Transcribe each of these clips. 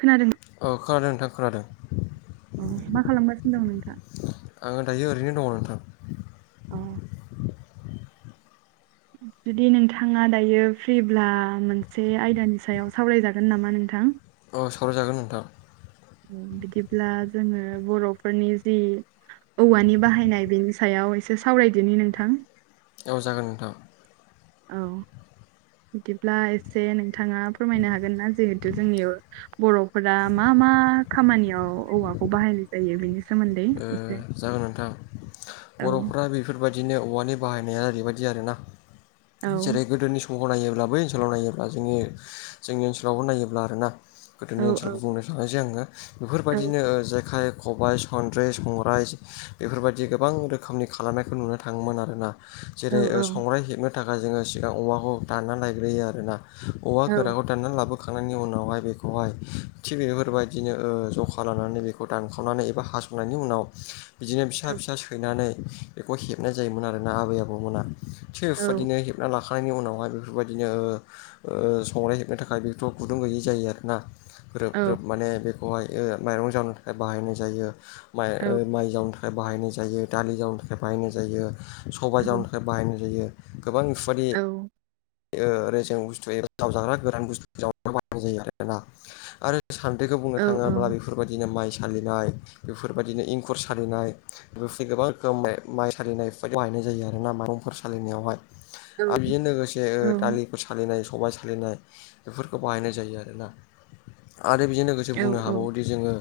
खोनादों औ खोनादों नोंथां खोनादों अ मा खालामगासिनो दं नोंथाङा आङो दायो ओरैनो दङ नोंथां अ जुदि नोंथाङा दायो फ्रिब्ला मोनसे आयदानि सायाव सावरायजागोन नामा नोंथां अ सावरायजागोन नोंथां बिदिब्ला जोङो बर'फोरनि जि औवानि बाहायनाय बेनि सायाव एसे सावरायदोनि नोंथां औ जागोन नोंथां औ बिदिब्ला एसे नोंथाङा फोरमायनो हागोनना जिहेथु जोंनियाव बर'फोरा मा मा खामानियाव औवाखौ बाहायनाय जायो बेनि सोमोन्दै ओ एसे जागोन नोंथां औ बर'फोरा बे फोरबायदिनो औवानि बाहायनाया ओरैबायदि आरोना औ जेरै गोदोनि स मखौ नायोब्ला बै ओनसोलाव नायोब्ला जोंनि जोंनि ओनसोलावबो नायोब्ला आरोना औ गोदोनि ओनसोलखौ बुंनो थांनोसै आङो औ बेफोरबायदिनो जेखाइ खबाइ सनद्रि संग्राइ बेफोरबायदि गोबां रोखोमनि खालामनायखौ नुनो थाङोमोन आरोना औ जेरै संग्राइ हेबनो थाखाय जोङो सिगां औवाखौ दानना लायग्रोयो आरोना औवा औ गोराखौ दाननानै लाबोखांनायनि उनावहाय बेखौहाय थिग बेफोरबायदिनो ओ जखा लानानै बेखौ दानखावनानै हास खांनायनि उनाव बिदिनो फिसा फिसा सैनानै बेखौ हेबनाय जायोमोन आरोना आबै आबौमोना थिग औ बेफोरबायदिनो हेबना लाखांनायनि उनावहाय बेफोरबायदिनो संग्राय हेबनो थाखाय बेथ गुदुं गैयै जायो आरोना ग्रोब ग्रोब औ माने बेखौहाय माइरं जवनो थाखाय बाहायनाय जायो माइ माइ जावनो थाखाय बाहायनाय जायो दालि जावनो थाखाय बाहायनाय जायो सबायाइ औ जावनो थाखाय बाहायनाय जायो गोबां बेफोरबादि औ रेजें बुस्थु जावजाग्रा गोरान बुस्थु जावनायाव बाहायनाय जायो आरोना आरो सानद्रिखौ औ बुंनो औ थाङोब्ला बे फोरबायदिनो माइ सालिनाय बेफोरबायदिनो एंखुर सालिनाय बेफोरबायदि गोबां खौ माइ सालिनायाव बाहायनाय जायो आरोना माइरंफोर सालिनायावहाय औ आरो बेजों लोगोसे औ दालि सालिनाय सबाय सालिनाय बेफोरखौ बाहायनाय जायो आरोना आरो बेजों लोगो जों औ बुंनो औ हाबावोदि जोङो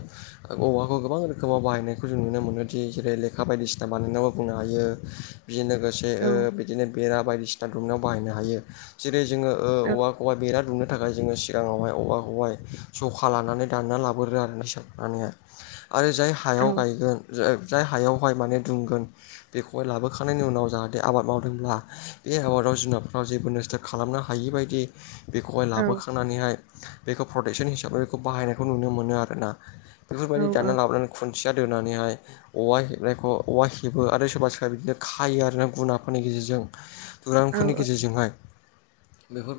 औवाखौ गोबां रोखोमाव बाहायनायखौ जों नुनो मोनोदि जेरै लेखा बायदिसिना बानायनायावबो बुंनो हायो बेजों लोगोसे औ ओ बिदिनो बेरा बायदिसिना दुमनायाव बाहायनो हायो जेरै जोङो ओ औवा औबेबा बेरा दुनो थाखाय जोङो सिगाङावहाय औवाखौेहाय जखा लानानै दानना लाबो गोरो आरो [unintelligible] आरो जाय हायाव गायगोन जाय हायावहाय माने दुंगोन बेखौहाय लाबोखांनायनि उनाव जाहाथे आबाद मावदोंब्ला बे आबादाव जुनार जेबो नस्था खालामनो हायि बायदि बेखौहाय लाबोखां नानैहाय बेखौ प्रटेकसन हिसाबै बेखौ बाहायनायखौ नुनो मोन आरोना बेफोरबायदि दानना लाबोनानै खुन्थिया दोनानैहाय औवा हेबनायखौ औवा हेबो आरो सोरबा सोरबा बिदिनो खायो आरोना गुनाफोरनि गेजेरजों औ दुरांफोरनि गेजेरजोंहाय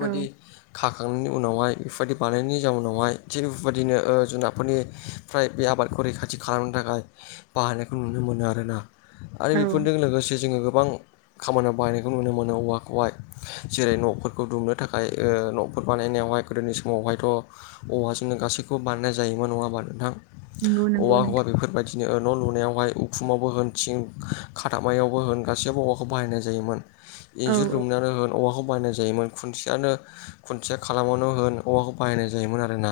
औ खाखांनायनि उनावहाय बेफोरबायदि बानायनायनि जाउनावहाय थिग बेफोरबायदिनो ओ जुनारफोरनि फ्राय बे आबादखौ रैखाथि खालामनो थाखाय बाहायनायखौ नुनो मोनो आरोना आरो औ बेफोरजों लोगोसे जोङो गोबां खामानियाव बाहायनायखौ नुनो मोनो औवा खौहाय जेरै न'फोरखौ दुमनो थाखाय न'फोर बानायनायावहाय गोदोनि समावहायथ औवाजोंनो गासैखौबो बानायनाय जायोमोन नङा होमबा नोंथां नंगौ नंगौ औवा होनबा नोंथां बेफोरबायदि बिदिनो न' लुनायावहाय उखुमावबो होन थिं खाथाबनायावबो होन गासैबो औवाखौ बाहायनाय जायोमोन इन्जुर औ दुमनायावनो औवाखौ बायनाय जायोमोन खुन्थियानो खुन्थिया खालामाबानो होन औवाखौ बाहायनाय जायोमोन आरोना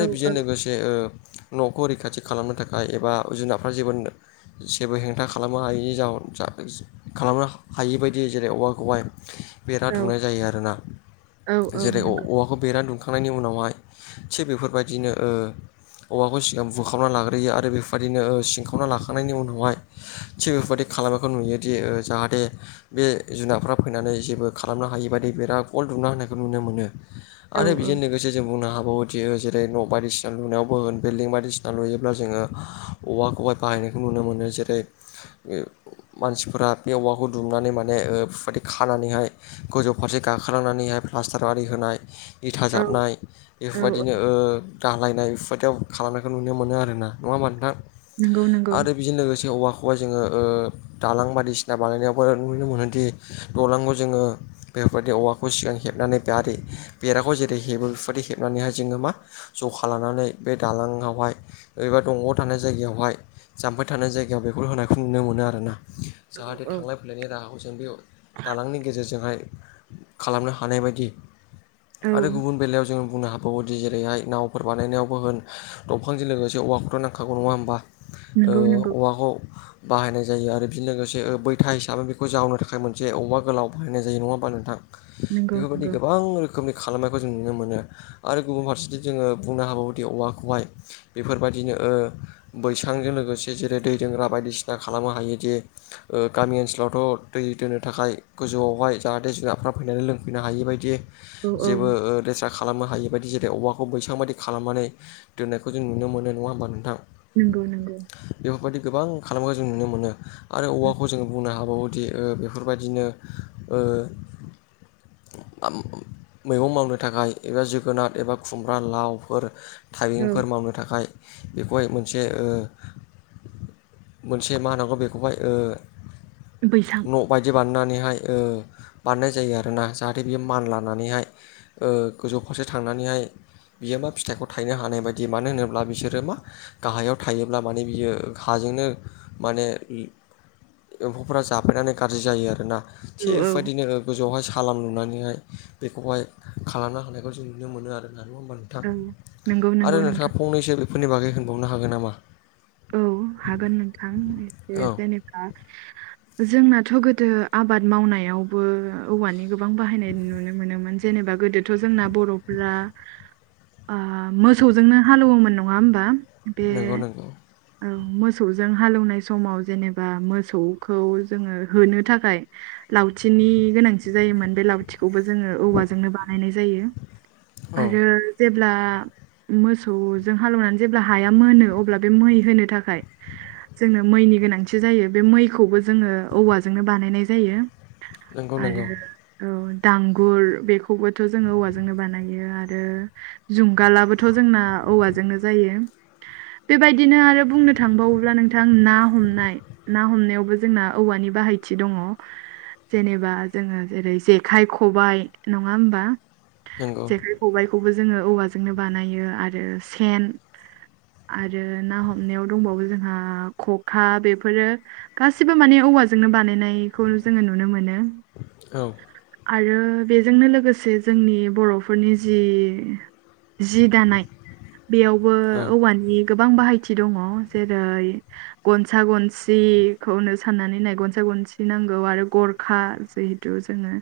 औ बेजों औ लोगोसे जे ओ न'खौ रैखाथि खालामनो थाखाय एबा जुनारफ्रा जेबो जेबो हेंथा खालामनो हायिनि खालामनो हायि बायदि जेरै अबेबा [unintelligible] बेखौहाय बेरा औ दुंनाय जायो आरोना औ औ जेरै नंगौ औवाखौ बेरा दुम [unintelligible] खांनायनि उनावहाय थिग बेफोरबायदिनो औवाखौ सिगां बुखावना लाग्रोयो आरो बेफोरबायदिनो सिंखावना लाखांनायनि उनावहाय थिग बेफोरबायदि खालामनायखौ नुयोदि जाहाथे बे जुनार फोरा फैनानै जेबो खालामनो हायि बादि बिराद अवाल दुमना होनायखौ नुनो मोनो औ आरो औ बेजों लोगोसे फारसे जों बुंनो हाबावोदियो जेरै न' बायदिसिना लुनायावबो होन बिल्डिं बायदिसिना लुयोब्ला जोङो औवाखौहाय बाहायनायखौ नुनो मोनो जेरै मानसिफोरा बे औवाखौ दुमनानै माने बे बायदि खानानैहाय गोजौ फारसे गाखोलांनानैहाय प्लास्टार आरि होनाय इथा औ जाबनाय औ बेफोरबायदिनो घालायनाय बेफोरबायदियाव खालामनायखौ नुनो मोनो आरोना नङा होमबा नोंथां नंगौ नंगौ आरो बेजों लोगोसे औवाखौहाय जोङो दालां बायदिसिना बानायनायावबो नुनो मोनोदि दालांखौ जोङो [unintelligible] बेफोरबायदि औवाखौ सिगां हेबनानै दारि बेराखौ जेरै हेबो बेफोरदि हेबनानैहाय जोङो मा जखा लानानै बे दालां आवहाय एबा दंग'आव थानाय जायगायावहाय जाम्फै थानाय जायगायाव बेखौ होनायखौ नुनो मोनो आरो ना औ जाहाथे औ थांलाय फैलायनि राहाखौ जों बे दालांनि गेजेरजोंहाय खालामनो हानाय बायदि औ आरो गुबुन बेलायाव जोंङो बुंनो हाबावो बेदि जेरैहाय नावफोर बानायनायावबो होन दंफांजों लोगोसे औवाखौथ' नांखागौ नङा होमबा नंगौ नंगौ औवाखौ बाहायनाय जायो आरो बेजों लोगोसे बैथा हिसाबै बेखौ जावनो थाखाय मोनसे जे औवा गोलाउ बाहायनाय जायो नङा होनबा नोंथां नंगौ बेफोरबायदि नंगौ गोबां रोखोम रोखोमनि खालामनायखौ जों नुनो मोनो आरो गुबुन फारसेथिं जोङो बुंनो हाबावोदि औवाखौहाय बेफोरबायदिनो बैसांजों लोगोसे जेरै दै दोनग्रा बायदिसिना खालामनो हायोदि गामि ओनसोलावथ' दै दोनो थाखाय गोजौआवहाय जाहाथे जुनारफ्रा फैनानै लोंफैनो हायै बायदि औ औ जेबो लेथेरा खालामनो हायि बायदि जेरै औवाखौ बैसां बायदि खालामनानै दोननायखौ जों नुनो मोनो नङा होमबा नोंथां नंगौ नंगौ बेफोरबायदि गोबां खालामनायखौ जों नुनो मोनो आरो औवाखौ जोंङो बुंनो हाबावोदि बेफोरबायदिनो ओ मैगं मावनो थाखाय एबा जोगोनार एबा खुमब्रा लावफोर औ थाइबेंफोर मावनो थाखाय बेखौहाय मोनसे मोनसे मा होननांगौ बेखौहाय ओ बैसां न' बायदि बानायनानैहाय बानायनाय जायो आरोना जाहाथे बियो मानलानानैहाय ओ गोजौ फारसे थांनानैहाय बियो मा फिथाइखौ थायनो हानाय बायदि मानो होनोब्ला बिसोरो मा गाहायाव थायोब्ला माने बियो हाजोंनो माने एम्फौफोरा जाफायनानै गाज्रि जायो आरोना औ थिग औ बेबायदिनो गोजौआवहाय सालाम लुनानैहाय बेखौहाय खालामनो हानायखौ जों नुनो मोनो आरो ना नङा होमबा नोंथां औ नंगौ आरो नंगौ नोंथां नोंथाङा फंनैसो बेफोरनि बागै होनबावनो हागोन नामा औ हागोन नोंथां एसे औ जेनेबा जोंनाथ' गोदो आबाद मावनायावबो औवानि गोबां बायनाय नुनो मोनोमोन जेनेबा गोदोथ' जोंना बर'फोरा मोसौजोंनो हालौएवोमोन नङा होमबा बे नंगौ नंगौ औ मोसौजों हालौवनाय समाव जेनेबा मोसौखौ जोङो होनो थाखाय लावथिनि गोनांथि जायोमोन बे लावथिखौबो जोङो औवाजोंनो बानायनाय जायो औ आरो जेब्ला मोसौजों हालेएवनानै जेब्ला हाया मोनो अब्ला बे मै होनो थाखाय जोंनो मैनि गोनांथि जायो बे मैखौबो जोङो औवाजोंनो बानायनाय जायो। नंगौ नंगौ आरो। औ दांगुर बेखौबोथ' जोङो औवाजोंनो बानायो आरो जुंगालाबोथ' जोंना औवाजोंनो जायो। बेबायदिनो आरो बुंनो थांबावोब्ला नोंथां ना हमनाय ना हमनायावबो जोंना औवानि बाहायथि दङ। जेनेबा जोङो जेरै जेखाइ खबाइ नङा होमबा? नंगौ जेखाइ खबायखौबो जोङो औवाजोंनो बानायो आरो सेन आरो ना हमनायाव दंबावो जोंहा खखा बेफोरो गासिबो माने औवाजोंनो बानायनायखौ जोङो नुनो मोनो। औ। आरो बेजोंनो लोगोसे जोंनि बर'फोरनि जि जि दानाय बेयावबो औ औवानि गोबां बाहायथि दङ जेरै- गनसा गनसिखौनो साननानै नाय गनसा गनसि नांगौ आरो गरखा जोङो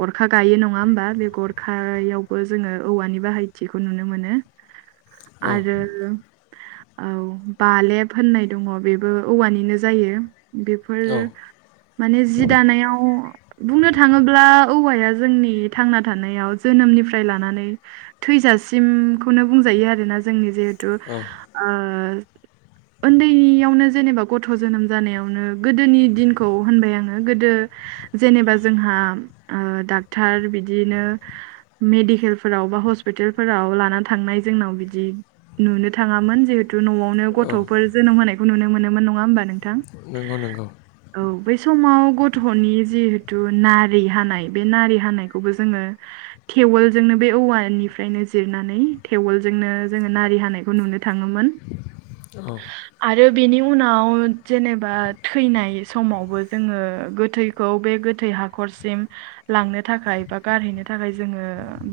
गरखा गायो नङा होमबा बे गरखायावबो जोङो औवानि बाहायथिखौ नुनो मोनो। आरो औ बालेब होननाय दङ बेबो औवानिनो जायो। बेफोर औ माने जि दानायाव बुंनो थाङो ब्ला औवाया जोंनि थांना थानायाव जोनोमनिफ्राय लानानै थैजासिमखौनो बुंजायो आरोना जोंनि जिहेथु औ ओ उन्दैयावनो जेनेबा गथ' जोनोम जानायावनो गोदोनि दिनखौ होनबाय आङो गोदो जेनेबा जोंहा डाक्टर बिदिनो मेडिकेलफोराव बा हस्पितालफोराव लाना थांनाय जोंनाव बिदि नुनो थाङामोन जिहेतु न'आवनो औ गथ'फोर जोनोम होनायखौ नुनो मोनोमोन नङा होमबा नों नंगौ नंगौ। औ बै समाव गथ'नि जिहेथु नार रि हानाय बे नारि हानायखौबो जोङो थेवोलजोंनो बे औवानिफ्रायनो जिरनानै थेवोलजोंनो जोङो नारि हानायखौ नुनो थाङोमोन। औ आरो बेनि उनाव जेनेबा थैनाय समावबो जोङो गोथै खौ बे गोथै हाखरसिम लांनो थाखाय बा गारहैनो थाखाय जोङो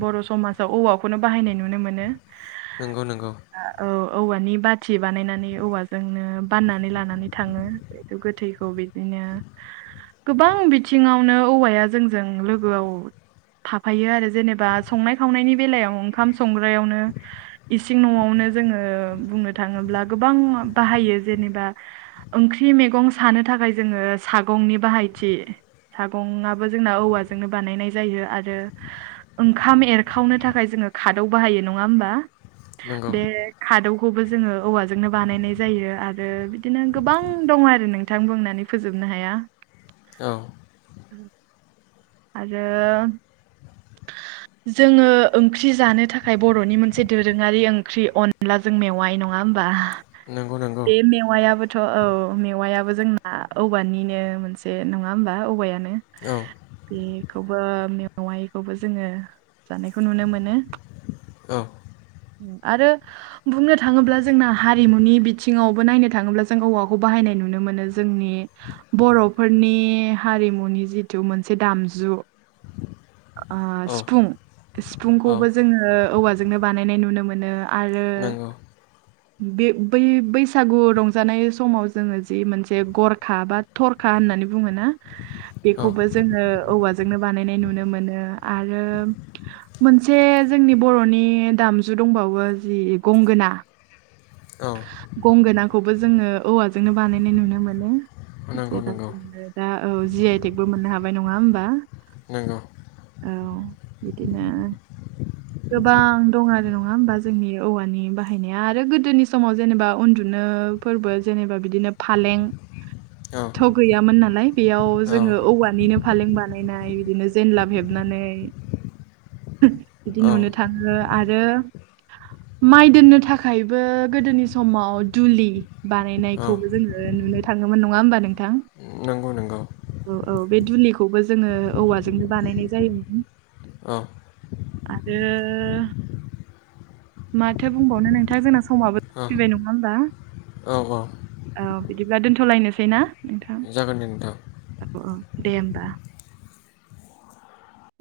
बर' समाजाव औवाखौनो बाहायनाय नुनो मोनो। [inaudible] नंगौ नंगौ। औ औवानि बाथि बानायनानै औवाजोंनो बाननानै लानानै थाङो। गोथैखौ बिदिनो गोबां बिथिङावनो औवाया जोंजों लोगोआव थाफायो आरो जेनेबा संनाय खावनायनि बेलायाव ओंखाम संग्रायावनो सिं न'आवनो जोङो बुंनो थाङोब्ला गोबां बाहायो जेनेबा ओंख्रि मैगं सानो थाखाय जोङो सागंनि बाहायथि गंआबो जोंना औवाजोंनो बानायनाय जायो आरो। ओंखाम एरखावनो थाखाय जोङो खादौ बाहायो नङा होमबा? नंगौ बे खादौखौबो जोङो औवाजोंनो बानायनाय जायो आरो बिदिनो गोबां दङ आरो नोंथां बुंनानै फोजोबनो हाया। औ। उम। आरो जोङो ओंख्रि जानो थाखाय बर'नि मोनसे दोरोङारि ओंख्रि अनला जों मेवाइ नङा होमबा नंगौ नंगौ बे मेवायाबो थ' औ मेवायाबो जोंना औवानिनो मोनसे नङा होमबा औवायानो औ बेखौबो मेवायखौबो जोङो जानायखौ नुनो मोनो औ आरो बुंनो थाङोब्ला जोंना हारिमुनि बिथिङावबो नायनो थाङोब्ला जों औवाखौ बाहायनाय नुनो मोनो जोंनि बर'फोरनि हारिमुनि जिथु मोनसे दामजु ओ औ सिफुं औ सिफुंखौबो जोङो औवाजोंनो बानायनाय नुनो मोनो आरो नंगौ बे बै बैसागु रंजानाय समाव जोङो जि मोनसे गरखा बा थरखा होननानै बुङोना औ बेखौबो जोङो औवाजोंनो बानायनाय नुनो मोनो आरो मोनसे जोंनि बर'नि दामजु दंबावो जि गंगोना औ गंगोनाखौबो जोङो औवाजोंनो बानायनाय नुनो मोनो नंगौ नंगौ जेबादि दा औ जि आइ टेकबो मोननो हाबाय नङा होमबा नोंगौ औ बिदिनो गोबां दं आरो नङा होमबा जोंनि औवानि बाहायनाया आरो गोदोनि समाव जेनेबा उन्दुनो फोरबो जेनेबा बिदिनो फालें औ थ' गैयामोन नालाय बेयाव औ जोङो औवानिनो फालें बानायनाय बिदिनो जेनलाब हेबनानै औ बिदि नुनो थाङो आरो माइ दोननो थाखायबो गोदोनि समाव दुलि औ बानायनायखौबो जोङो नुनो थाङोमोन नङा होमबा नोंथां नंगौ नंगौ औ औ बे दुलिखौबो जोङो औवाजोंनो बानायनाय जायोमोन औ आरो माथो बुंबावनो नोंथां जोंना समाबो औ फैबाय नङा होमबा औ औ औ बिदिब्ला दोनथ'लायनोसै ना नोंथां जागोन दे नोंथां औ औ दे होमबा।